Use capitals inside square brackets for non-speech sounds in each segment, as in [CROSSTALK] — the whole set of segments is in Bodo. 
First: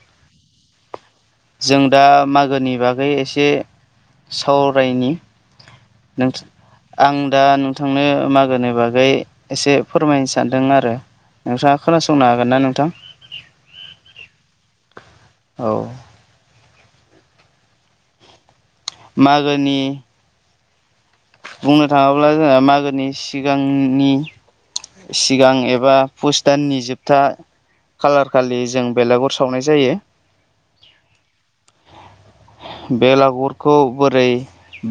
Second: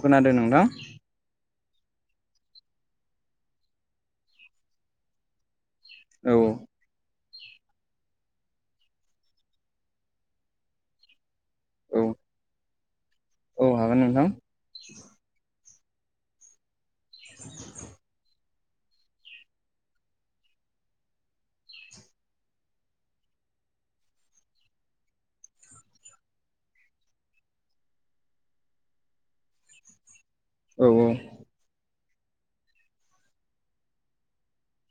खोनादों नोंथां जों दा मागोनि बागै एसे सावरायनि नों औ आं दा नोंथांनो मागोनि बागै एसे फोरमायनो सानदों आरो। नोंथाङा औ खोनासंनो हागोन ना नोंथां? औ हागोन नोंथां औ। मागोनि बुंनो थाङोब्ला जोंहा मागोनि सिगांनि सिगां एबा पुस दाननि जोबथा कालार खालि जों बेलाेगुर सावनाय जायो। औ औ। [INAUDIBLE] बेलागुरखौ बोरै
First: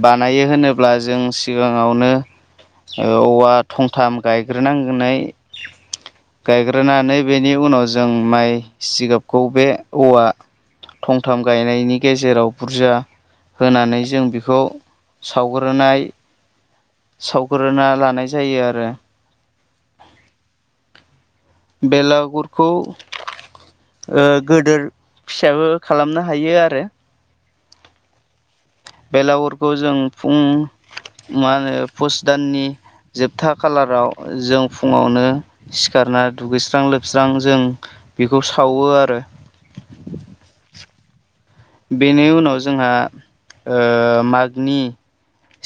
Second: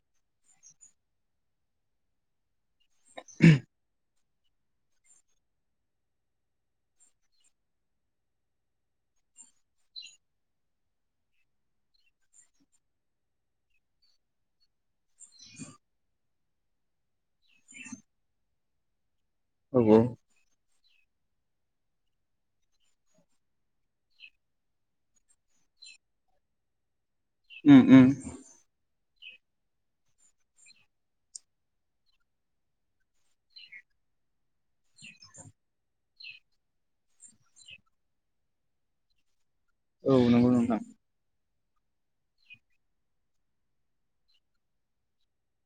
बानायो होनोब्ला जों सिगाङावनो औवा थंथाम गायग्रोनांगोनै गायग्रोनानै बेनि उनाव जों माइ सिगाबखौ बे औवा थंथाम गायनायनि गेजेराव बुरजा होनानै जों बेखौ सावग्रोनाय सावग्रोना लानाय जायो आरो। औ। बेलागुरखौ ओ गोदोर फिसाबो खालामनो हायो आरो। उम उम। बेलागुरखौ जों फुं मा होनो पुस दाननि जोबथा खालाराव जों फुङावनो सिखारना दुगैस्रां लोबस्रां जों बेखौ सावो आरो। औ नंगौ नोंथां। बेनि उनाव जोंहा ओ मागनि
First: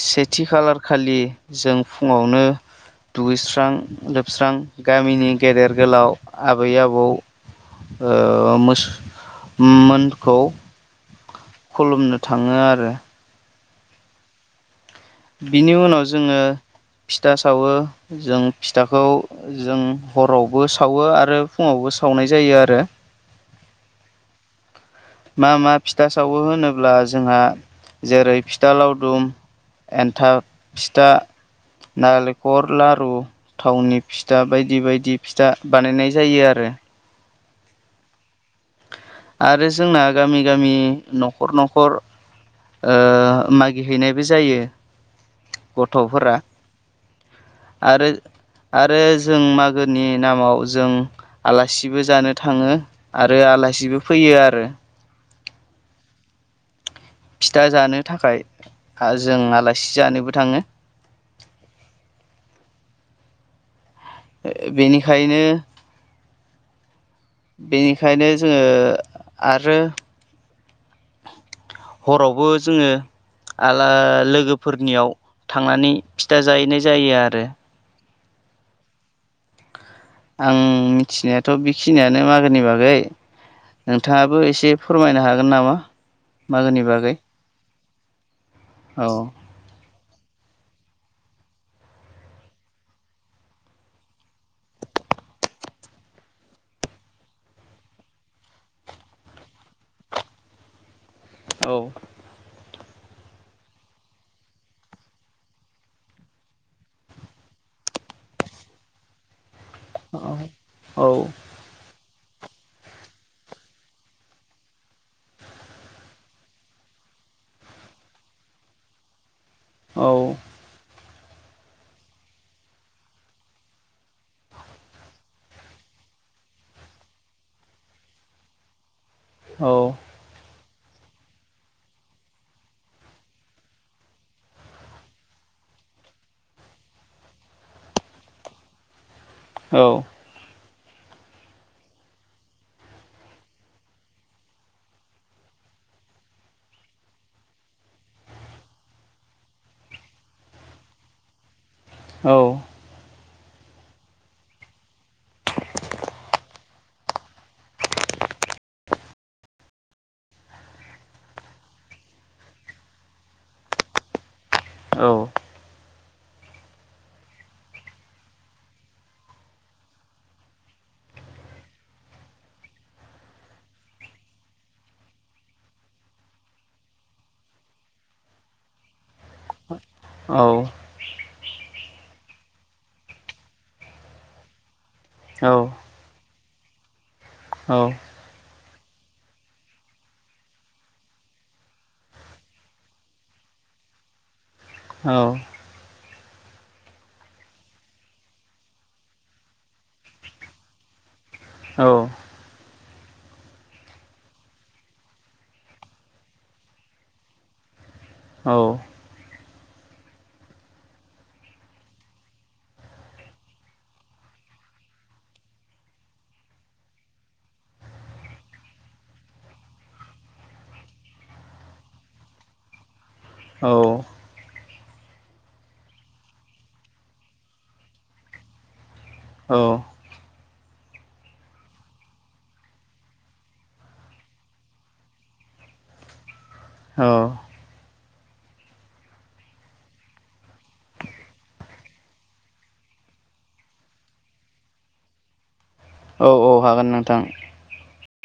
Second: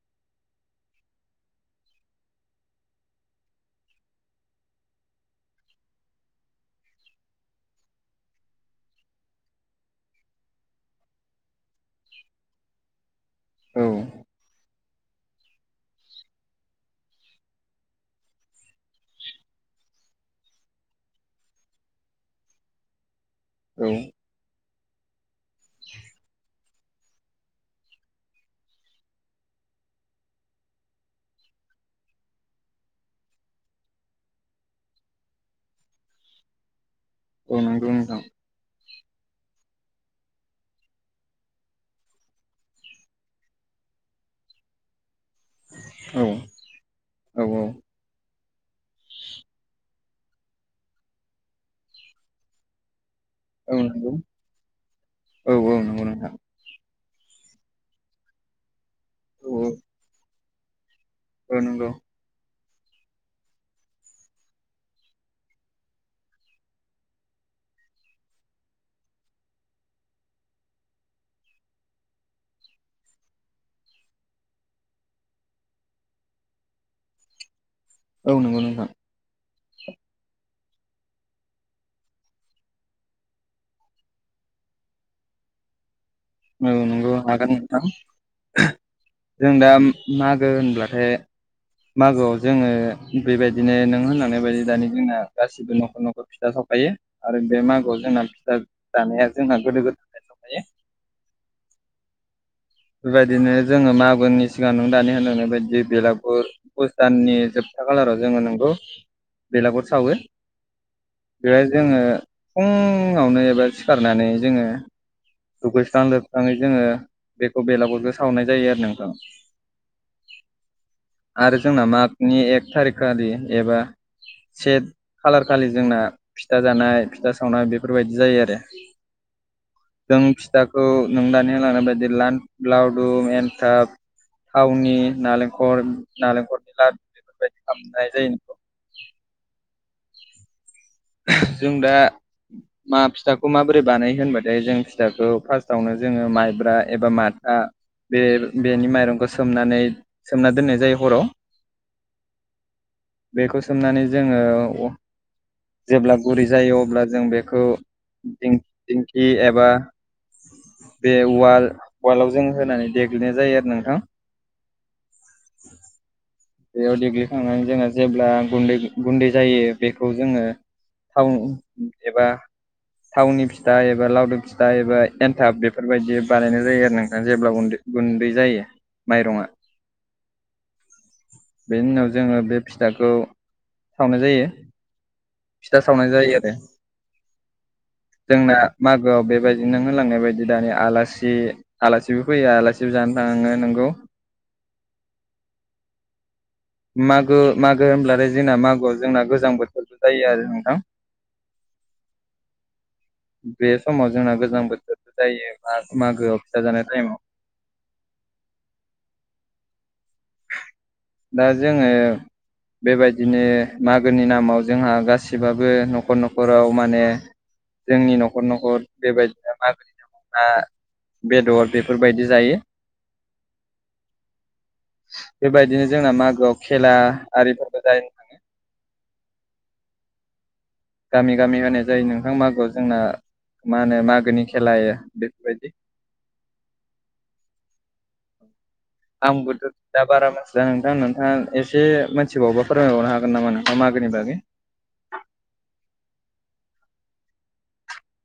सेथि खालार खालि जों फुङावनो दुगैस्रां लोबस्रां गामिनि गेदेर गोलाव आबै आबौ ओ मोसो मोनखौ खुलुमनो थाङो आरो। औ। बिनि उनाव जोङो फिथा सावो, जों फिथाखौ जों हरावबो सावो आरो फुङावबो बो सावनाय जायो आरो। औ। मा मा फिथा सावो होनोब्ला जोंहा जेरै फिथा लावदुम एन्थाब फिथा नालेंखर लारु, थावनि फिथा बायदि बायदि फिथा बानायनाय जायो आरो। दे। औ नोंगौ नोंथां। आरो जोंना गामि गामि न'खर न'खर ओ मागिहैनायबो जायो। औ गथ'फोरा। औ औ आरो आरो जों मागोनि नामाव जों आलासिबो जानो थाङो। आरो औ आलासिबो नंगौ फैयो आरो। औ औ नोंगौ नोंथां। फिथा जानो थाखाय जों आलासि जानोबो थाङो। ओ नोंगौ। ओ बिनिखायनो बेनिखायनो जोङो आरो हरावबो जोङो आला लोगोफोरनियाव थांनानै फिथा जाहैनाय जायो आरो। औ नोंगौ नोंथां। आं मिथिनायाथ' बिखिनियानो मागोनि बागै नोंथाङाबो एसे फोरमायनो हागोन नामा? मागोनि औ नोंगौ बागै हागोन नोंथां औ जों दा मागो होनब्लाथाय मागोआव जोङो बेबायदिनो नों होनलांनाय बायदि दानि जोंना गासिबो न'खर न'खर फिथा साव खायो आरो बे मागोआव जोंना फिथा जानाया जोंना गोदो गोदायनिफ्रायनो दंखायो। औ। बेबायदिनो जोङो मागोनि सिगां नों दानि होनलांनाय बायदि बेलागुर पुस दाननि जोब था खालाराव जोङो नोंगौ बेलागुर सावो औ औ बेहाय जोङो फुंङावनो एबा सिखारनानै जोङो दुगैस्रां लोबस्राङै जोङो बेखौ बेलागुरखौ सावनाय जायो आरो नोंथां। औ। आरो जोंना मागनि एक थारिखा खालि एबा सेट खालार खालि जोंना फिथा जानाय फिथा सावनाय बेफोरबायदि जायो आरो। औ। जों फिथाखौ नों दानि होलांनाय बायदि लान लावदुम एन्थाब थावनि नालेंखर नालेंखरनि लाद्दु बेबायदि खालामनाय जायो [UNINTELLIGIBLE] औ। जों दा मा फिथाखौ माबोरै बानायो होनबाथाय जों फिथाखौ फार्स्टावनो जोङो माइब्रा एबा माथ था बे बेनि माइरंखौ सोमनानै सोमना दोननाय जायो हराव औ। बेखौ सोमनानै जोङो अ जेब्ला गुरै जायो अब्ला जों बेखौ दिं-दिंखि एबा बे वाल वालाव जों होनानै देग्लिनाय जायो आरो नोंथां। औ। बेयाव देग्लिखांनानै जोङो जेब्ला गुन्दै गुन्दै जायो बेखौ जोङो थाउन एबा थावनि फिथा एबा लावदुम फिथा एबा एन्थाब बेफोरबायदि बानायनाय जायो आरो नोंथां जेब्लाबो उन्दो गुन्दै जायो माइरंआ औ। बेनि उनाव जोङो बे फिथाखौ सावनाय जायो। फिथा सावनाय जायो आरो जोंना मागोआव बेबायदिनो नों होलांनाय बायदि दानि आलासि आलासिबो फैयो आलासिबो जानो थाङो नोंगौ। औ। मागो मागो होनब्लाथाय जोंना मागोआव जोंना गोजां बोथोरबो जायो आरो नोंथां। औ। बे समाव जोंना गोजां बोथोरबो जायो मागोआव फिसा जानाय टाइमाव औ। दा जोङो बेबायदिनो मागोनि नामाव जोंहा गासैबाबो न'खर न'खराव माने जोंनि न'खर न'खर बेबायदिनो मागोनि बेदर बेफोरबायदि जायो। औ। बे बायदिनो जोंना मागोआव खेला आरिफोरबो [UNINTELLIGIBLE] थाङो। औ गामि गामि होनाय जायो नोंथां मागोआव जोंना मा होनो मागोनि खेलाया बेफोरबायदि औ आंबोथ' दा बारा मानथिला नोंथां नोंथाङा एसे मिथिबावबा फोरमायबावनो हागोन नामा नोंथां मागो नि बागै [INAUDIBLE] औ हागोन नोंथां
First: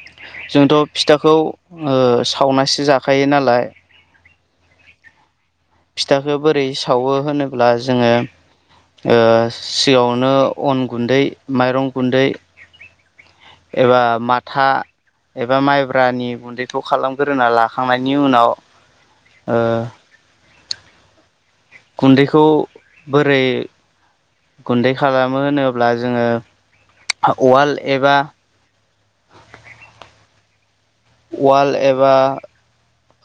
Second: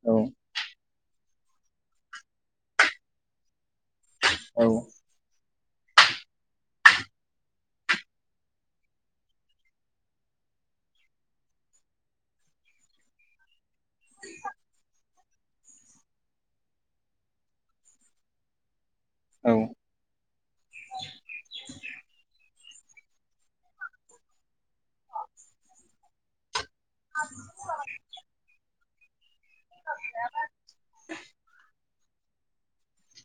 औ जोंथ' फिथाखौ सावनासो जाखायो नालाय औ फिथाखौ बोरै सावो होनोब्ला जोङो ओ सिगाङावनो अन गुन्दै माइरं गुन्दै एबा माथा एबा माइब्रानि गुन्दैखौ खालामग्रोना लाखांनायनि उनाव औ ओ गुन्दैखौ बोरै गुन्दै खालामो होनोब्ला जोङो उवाल एबा [INAUDIBLE] वाल एबा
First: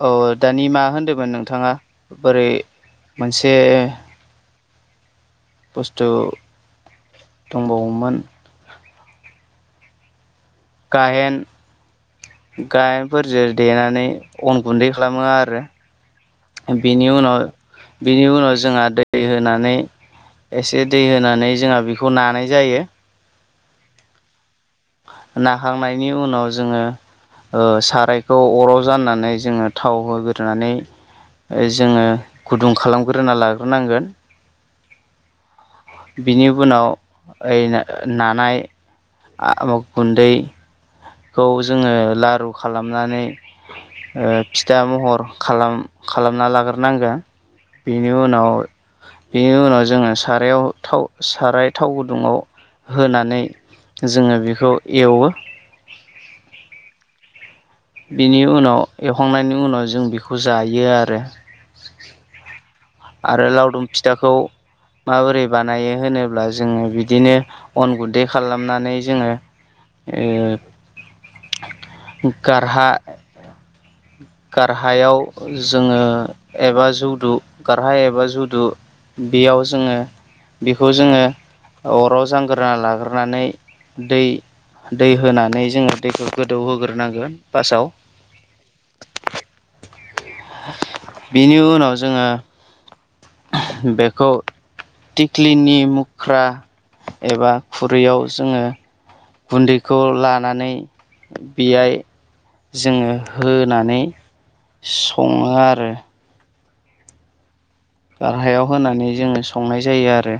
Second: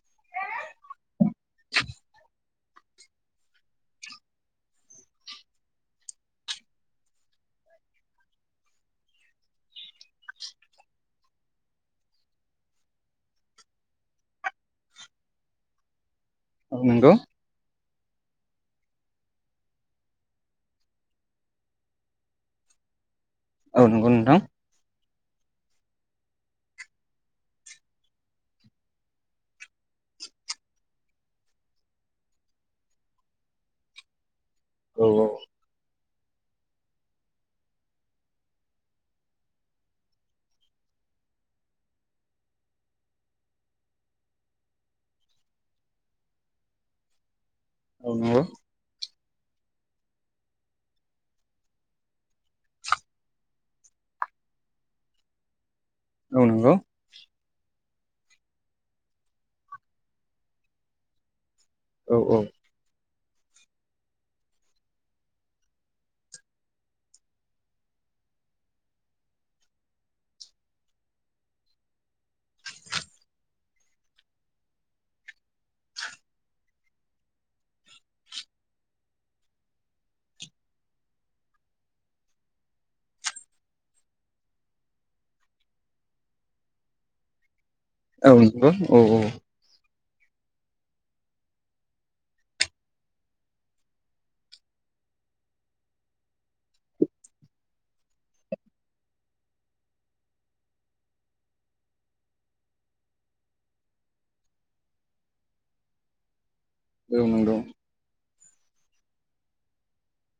औ दानि मा होनदोंमोन नोंथाङा बोरै मोनसे बुस्थु दंबावोमोन गाहेन गायेनफोरजों देनानै अन गुन्दै खालामो आरो औ बिनि नंगौ उनाव बिनि उनाव जोंहा दै होनानै एसे दै होनानै जोंहा बेखौ नानाय जायो औ नंगौ नोंथां नाखांनायनि उनाव जोङो ओ सारायखौ अराव जाननानै जोङो थाव होग्रोनानै जोङो गुदुं खालामग्रोना लाग्रोनांगोन औ औ बिनि उनाव ओइ नानाय आ गुन्दैखौ जोङो लारु खालामनानै ओ फिथा महर खालाम खालामना लाग्रोनांगोन बेनि औ नंगौ उनाव बेनि उनाव जोङो सारायाव थाव साराय थाव गुदुङाव होनानै जोङो बेखौ एवो औ नंगौ बेनि उनाव एवखांनायनि उनाव जों बेखौ जायो आरो औ औ आरो लावदुम फिथाखौ माबोरै बानायो होनोब्ला जोङो बिदिनो अन गुन्दै खालामनानै जोङो ओ गारहा गारहायाव जोङो एबा जौदु गारहाय एबा जुदु बेयाव जोङो बेखौ जोङो अराव जांग्रोना लाग्रोनानै दै दै होनानै जोङो दैखौ गोदौहोग्रोनांगोन फार्स्टआव औ नंगौ औ औ बेनि उनाव जोङो बेखौ टिख्लिनि मुख्रा एबा खुरैयाव जोङो गुन्दैखौ लानानै बेहाय जोङो होनानै सङो आरो औ नंगौ गाहायाव होनानै जोङो संनाय जायो आरो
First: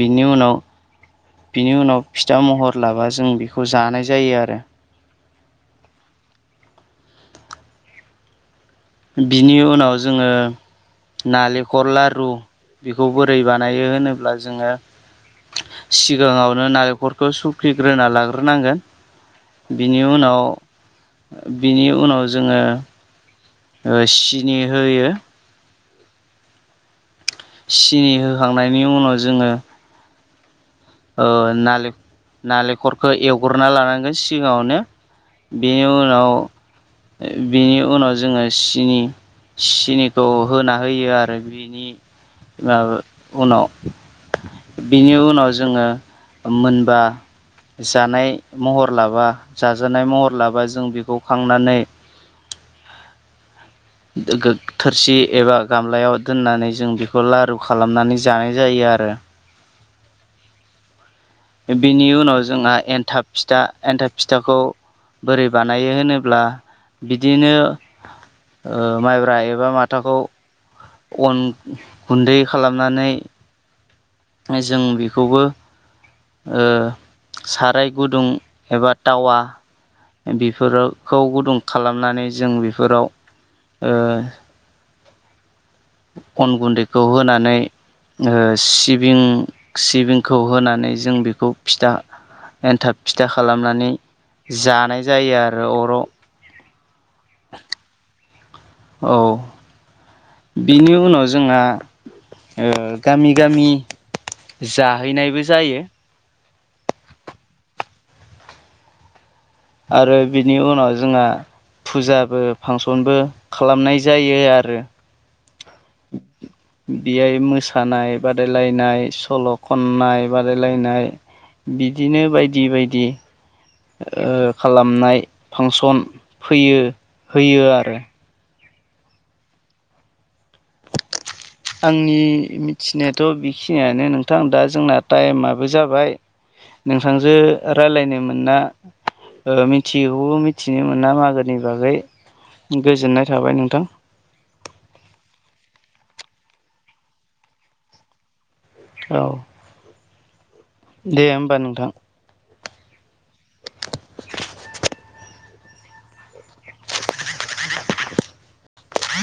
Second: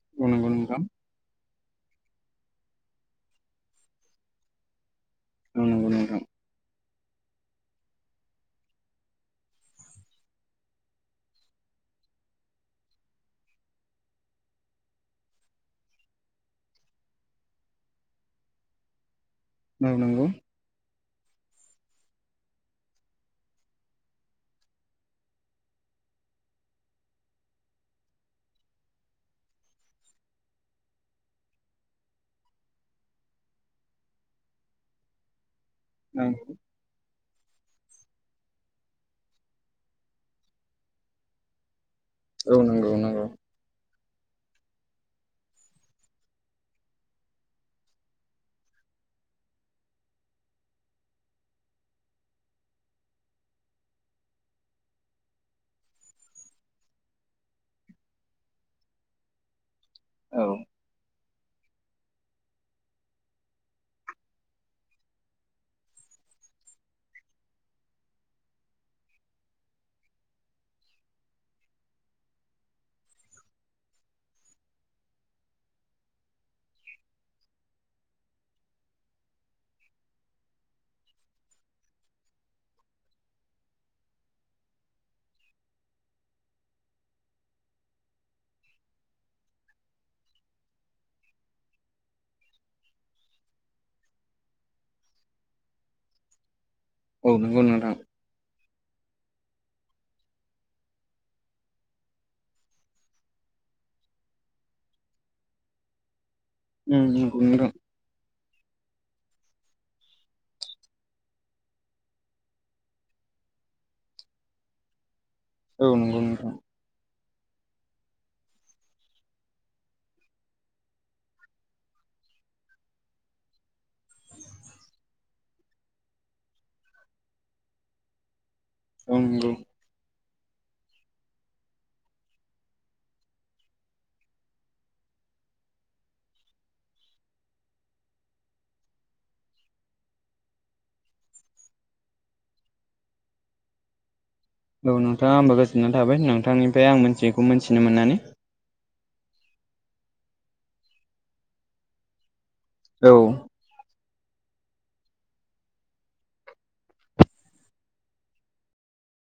बेनि औ नंगौ उनाव नोंथां बिनि उनाव फिथा महर लाबा जों बेखौ जानाय जायो आरो औ नंगौ नोंथां। बिनि उनाव जोङो नालेंखर लारु बेखौ बोरै बानायो होनोब्ला जोङो सिगाङावनो नालेंखरखौ सुखिग्रोना लाग्रोनांगोन। औ बिनि नंगौ उनाव बिनि उनाव जोङो ओ सिनि होयो सिनि होखांनायनि उनाव जोङो ओ नालें-नालेंखरखौ एवग्रोनना लानांगोन सिगाङावनो बेनि उनाव बिनि उनाव जोङो सिनि सिनिखौ होना होयो आरो बिनि औ नंगौ ओ नंगौ उनाव बिनि उनाव जोङो मोनबा जानाय महर लाबा जाजानाय महर लाबा जों बेखौ खांनानै गो थोरसि एबा गामलायाव दोननानै जों बेखौ लारु खालामनानै जानाय जायो आरो आरो औ बिनि उनाव जोंहा एनथाब फिथा एन्थाब फिथाखौ बोरै बानायो होनोब्ला बिदिनो ओ माइब्रा एबा माथाखौ अन गुन्दै खालामनानै जों बेखौबो ओ साराय गुदुं एबा टावा बेफोरखौ गुदुं खालामनानै जों बेफोराव ओ अन गुन्दैखौ होनानै ओ सिबिं सिबिंखौ होनानै जों बेखौ फिथा एन्थाब फिथा खालामनानै जानाय जायो आरो अराव औ नंगौ नोंथां। औ बिनि उनाव जोंहा ओ गामि गामि जाहैनायबो जायो। उम उम नंगौ। आरो बिनि उनाव जोंहा फुजाबो फांसनबो खालामनाय जायो आरो औ नंगौ नंगौ। बेहाय मोसानाय बादायलायनाय सल' खननाय बादायलायनाय बिदिनो बायदि बायदि। ओ खालामनाय फांसन फैयो होयो आरो औ नंगौ। आंनि मिथिनायाथ' बेखिनियानो नोंथां दा जोंना टाइमाबो जाबाय नोंथांजो रायलायनो मोनना मिथियैखौबो मिथिनो मोना मागोनि बागै गोजोननाय थाबाय नोंथां। औ नोंथाङा आंबो गोजोननाय थाबाय नोंथांनिफ्राय आं मोनथियैखौ मोन्थिनो मोननानै औ दे होमबा नोंथां। औ